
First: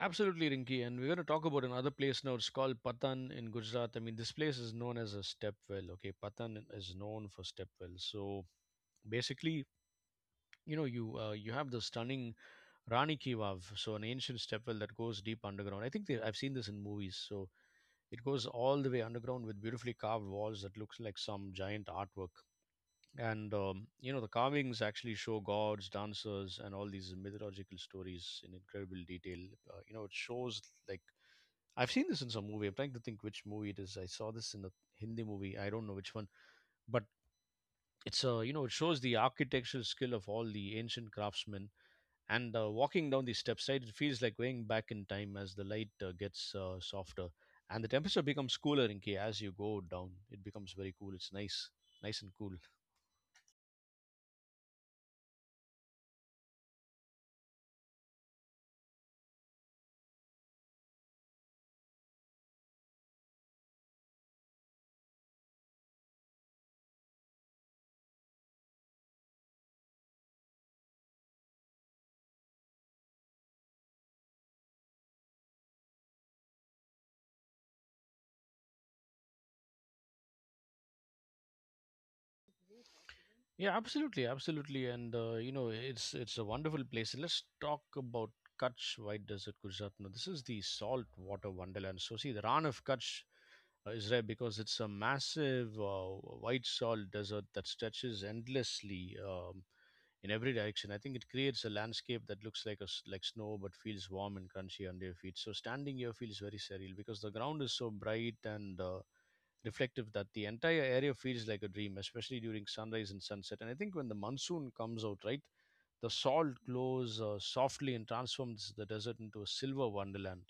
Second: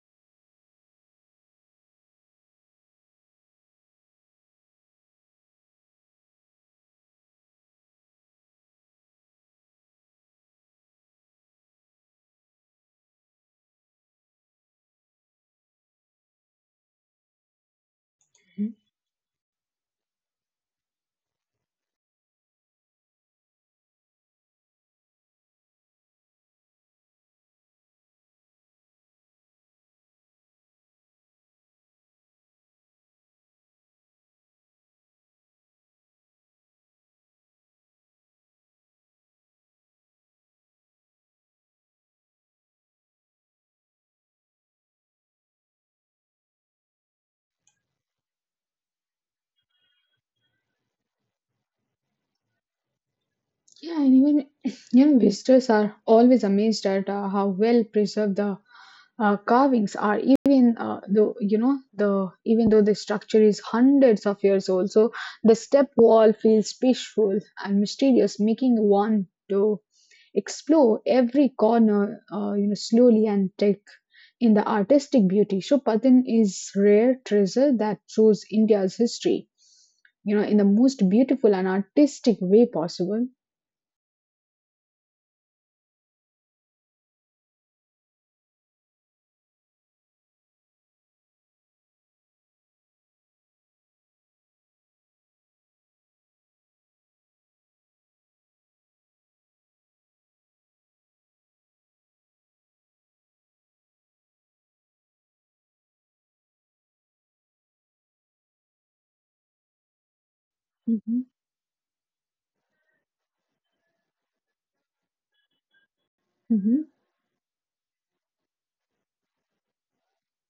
Absolutely, Rinki. And we're going to talk about another place now. It's called Patan in Gujarat. I mean, this place is known as a step well. Okay, Patan is known for step wells. So basically, you know, you have the stunning Rani Ki Vav, so an ancient step well that goes deep underground. I think they, I've seen this in movies. So it goes all the way underground with beautifully carved walls that looks like some giant artwork. And you know the carvings actually show gods dancers and all these mythological stories in incredible detail. You know it shows, like, I've seen this in some movie. I'm trying to think which movie it is. I saw this in a Hindi movie. I don't know which one, but it's a, you know, it shows the architectural skill of all the ancient craftsmen. And walking down the steps, right, it feels like going back in time as the light gets softer and the temperature becomes cooler. In case as you go down it becomes very cool. It's nice, nice and cool.
Yeah, and even you know, visitors are always amazed at how well preserved the carvings are. Even though you know the even though the structure is hundreds of years old, so the step wall feels peaceful and mysterious, making one to explore every corner, you know, slowly and take in the artistic beauty. So Patan is rare treasure that shows India's history, you know, in the most beautiful and artistic way possible.
Yeah, absolutely, absolutely, and you know, it's a wonderful place. Let's talk about Kutch White Desert, Gujarat. Now, this is the salt water wonderland. So, see, the Ran of Kutch is rare because it's a massive, white salt desert that stretches endlessly, in every direction. I think it creates a landscape that looks like a s like snow but feels warm and crunchy under your feet. So, standing here feels very surreal because the ground is so bright and reflective that the entire area
Hmm.
feels like a dream, especially during sunrise and sunset. And I think when the monsoon comes out, right, the salt glows softly and transforms the desert into a silver wonderland.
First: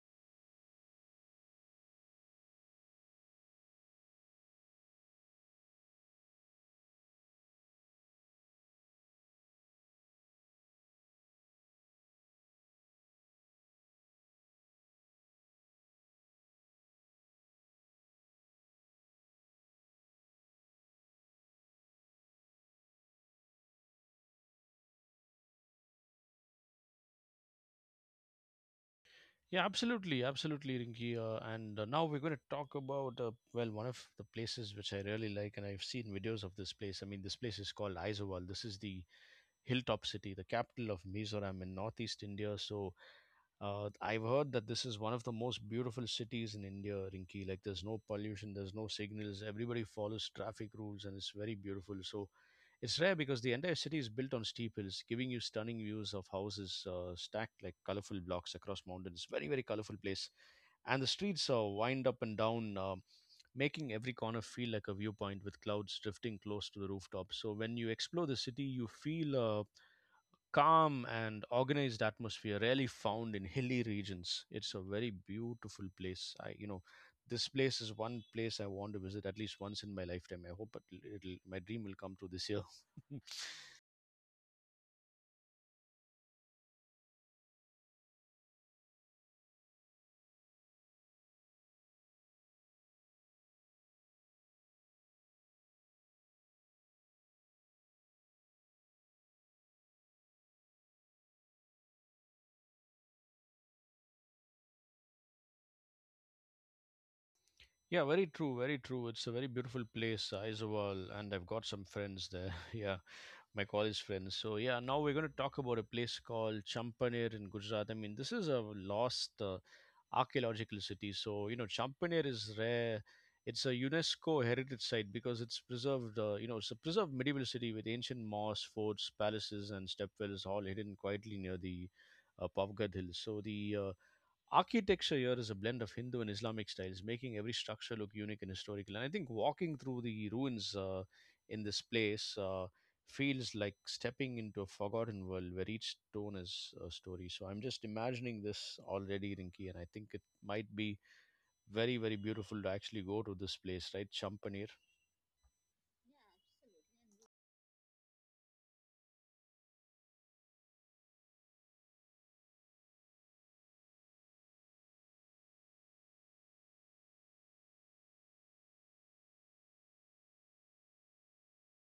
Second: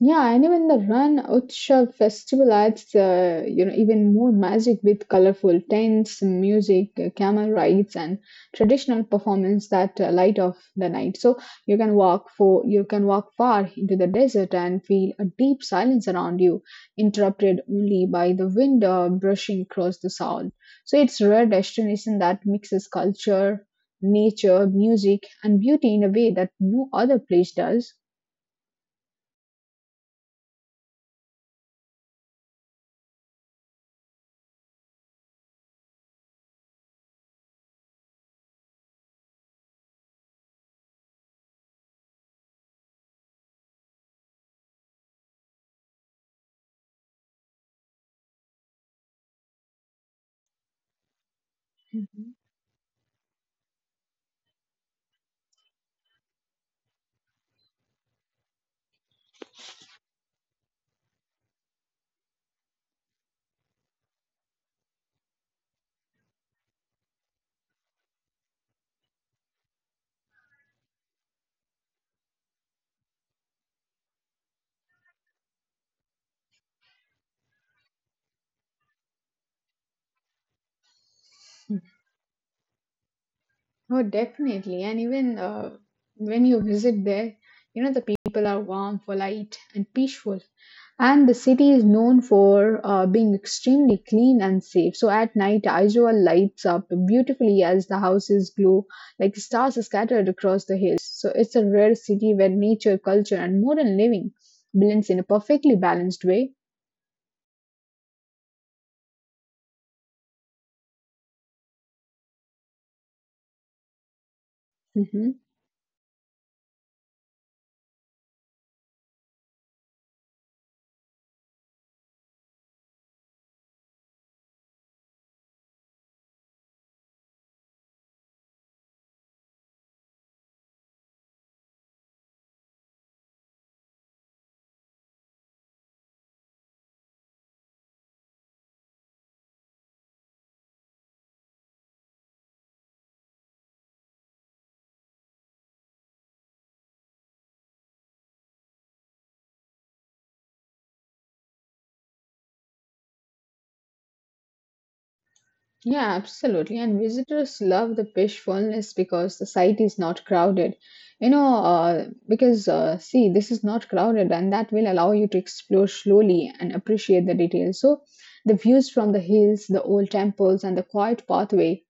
Yeah, and even the Ran Utsav festival adds, you know, even more magic with colorful tents, music, camel rides, and traditional performance that light of the night. So you can walk far into the desert and feel a deep silence around you, interrupted only by the wind brushing across the salt. So it's a rare destination that mixes culture, nature, music, and beauty in a way that no other place does.
Yeah, absolutely, absolutely, Rinki. And now we're going to talk about well, one of the places which I really like, and I've seen videos of this place. I mean, this place is called Aizawl. This is the hilltop city, the capital of Mizoram in northeast India. So, I've heard that this is one of the most beautiful cities in India, Rinki. Like, there's no pollution, there's no signals, everybody follows traffic rules, and it's very beautiful. So,
Mhm.
it's rare because the entire city is built on steep hills, giving you stunning views of houses stacked like colorful blocks across mountains. Very, very colorful place. And the streets wind up and down, making every corner feel like a viewpoint with clouds drifting close to the rooftop. So, when you explore the city, you feel calm and organized atmosphere rarely found in hilly regions. It's a very beautiful place. I, you know, this place is one place I want to visit at least once in my lifetime. I hope it'll my dream will come true this year.
Oh, definitely. And even when you visit there, you know, the people are warm, polite, and peaceful. And the city is known for being extremely clean and safe. So at night, Aizawl lights up beautifully as the houses glow like stars scattered across the hills. So it's a rare city where nature, culture, and modern living blends in a perfectly balanced way.
Yeah, very true, very true. It's a very beautiful place, Isawal, and I've got some friends there. Yeah, my college friends. So yeah, now we're going to
Mhm.
talk about a place called Champaner in Gujarat. I mean, this is a lost archaeological city. So you know, Champaner is rare. It's a UNESCO heritage site because it's preserved. You know, it's a preserved medieval city with ancient mosques, forts, palaces, and stepwells all hidden quietly near the Pavgad Hills. So the architecture here is a blend of Hindu and Islamic styles, making every structure look unique and historical. And I think walking through the ruins in this place feels like stepping into a forgotten world where each stone is a story. So I'm just imagining this already, Rinki, and I think it might be very, very beautiful to actually go to this place, right? Champaner.
Yeah, absolutely. And visitors love the fish wellness because the site is not crowded. You know, because See, this is not crowded, and that will allow you to explore slowly and appreciate the details. So, the views from the hills, the old temples, and the quiet pathway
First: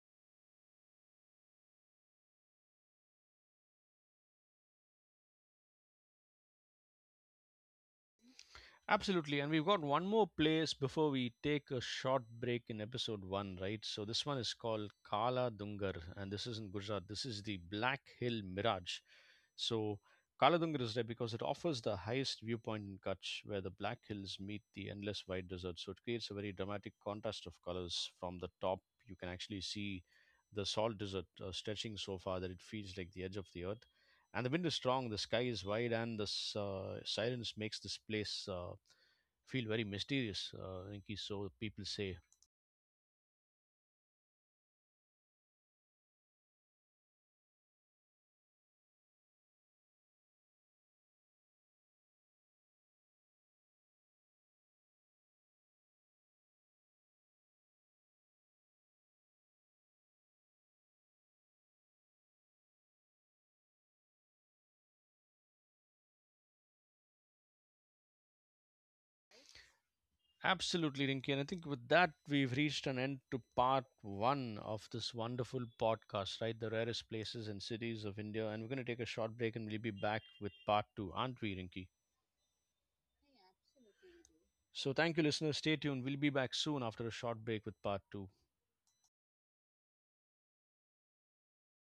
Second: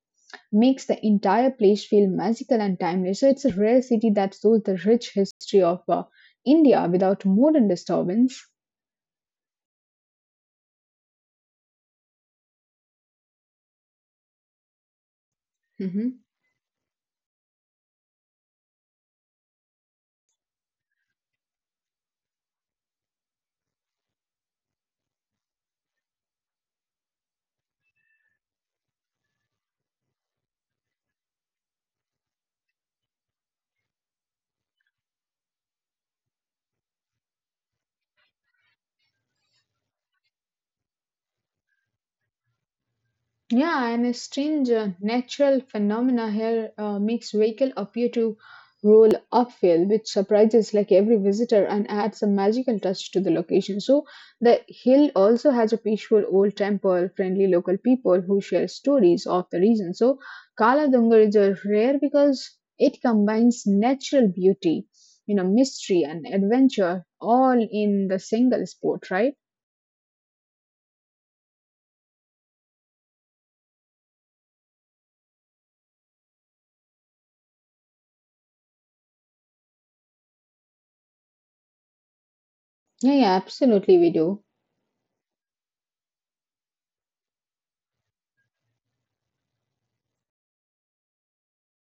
makes the entire place feel magical and timeless. So, it's a rare city that shows the rich history of India without modern disturbance.
Absolutely. And we've got one more place before we take a short break in episode one, right? So this one is called Kala Dungar,
Mhm.
and this is in Gujarat. This is the Black Hill Mirage. So Kala Dungar is there because it offers the highest viewpoint in Kutch, where the Black Hills meet the endless white desert. So it creates a very dramatic contrast of colors. From the top, you can actually see the salt desert stretching so far that it feels like the edge of the earth. And the wind is strong, the sky is wide, and the silence makes this place feel very mysterious, Rinky. So people say.
Yeah, and a strange natural phenomena here makes vehicle appear to roll uphill, which surprises like every visitor and adds a magical touch to the location. So the hill also has a peaceful old temple, friendly local people who share stories of the region. So Kala Dungar is a rare because it combines natural beauty, you know, mystery and adventure all in the single sport, right?
Absolutely, Rinky. And I think with that, we've reached an end to part one of this wonderful podcast, right? The rarest places and cities of India. And we're going to take a short break, and we'll be back with part two, aren't we, Rinky?
Yeah, yeah, absolutely we do.
So thank you, listeners. Stay tuned. We'll be back soon after a short break with part two.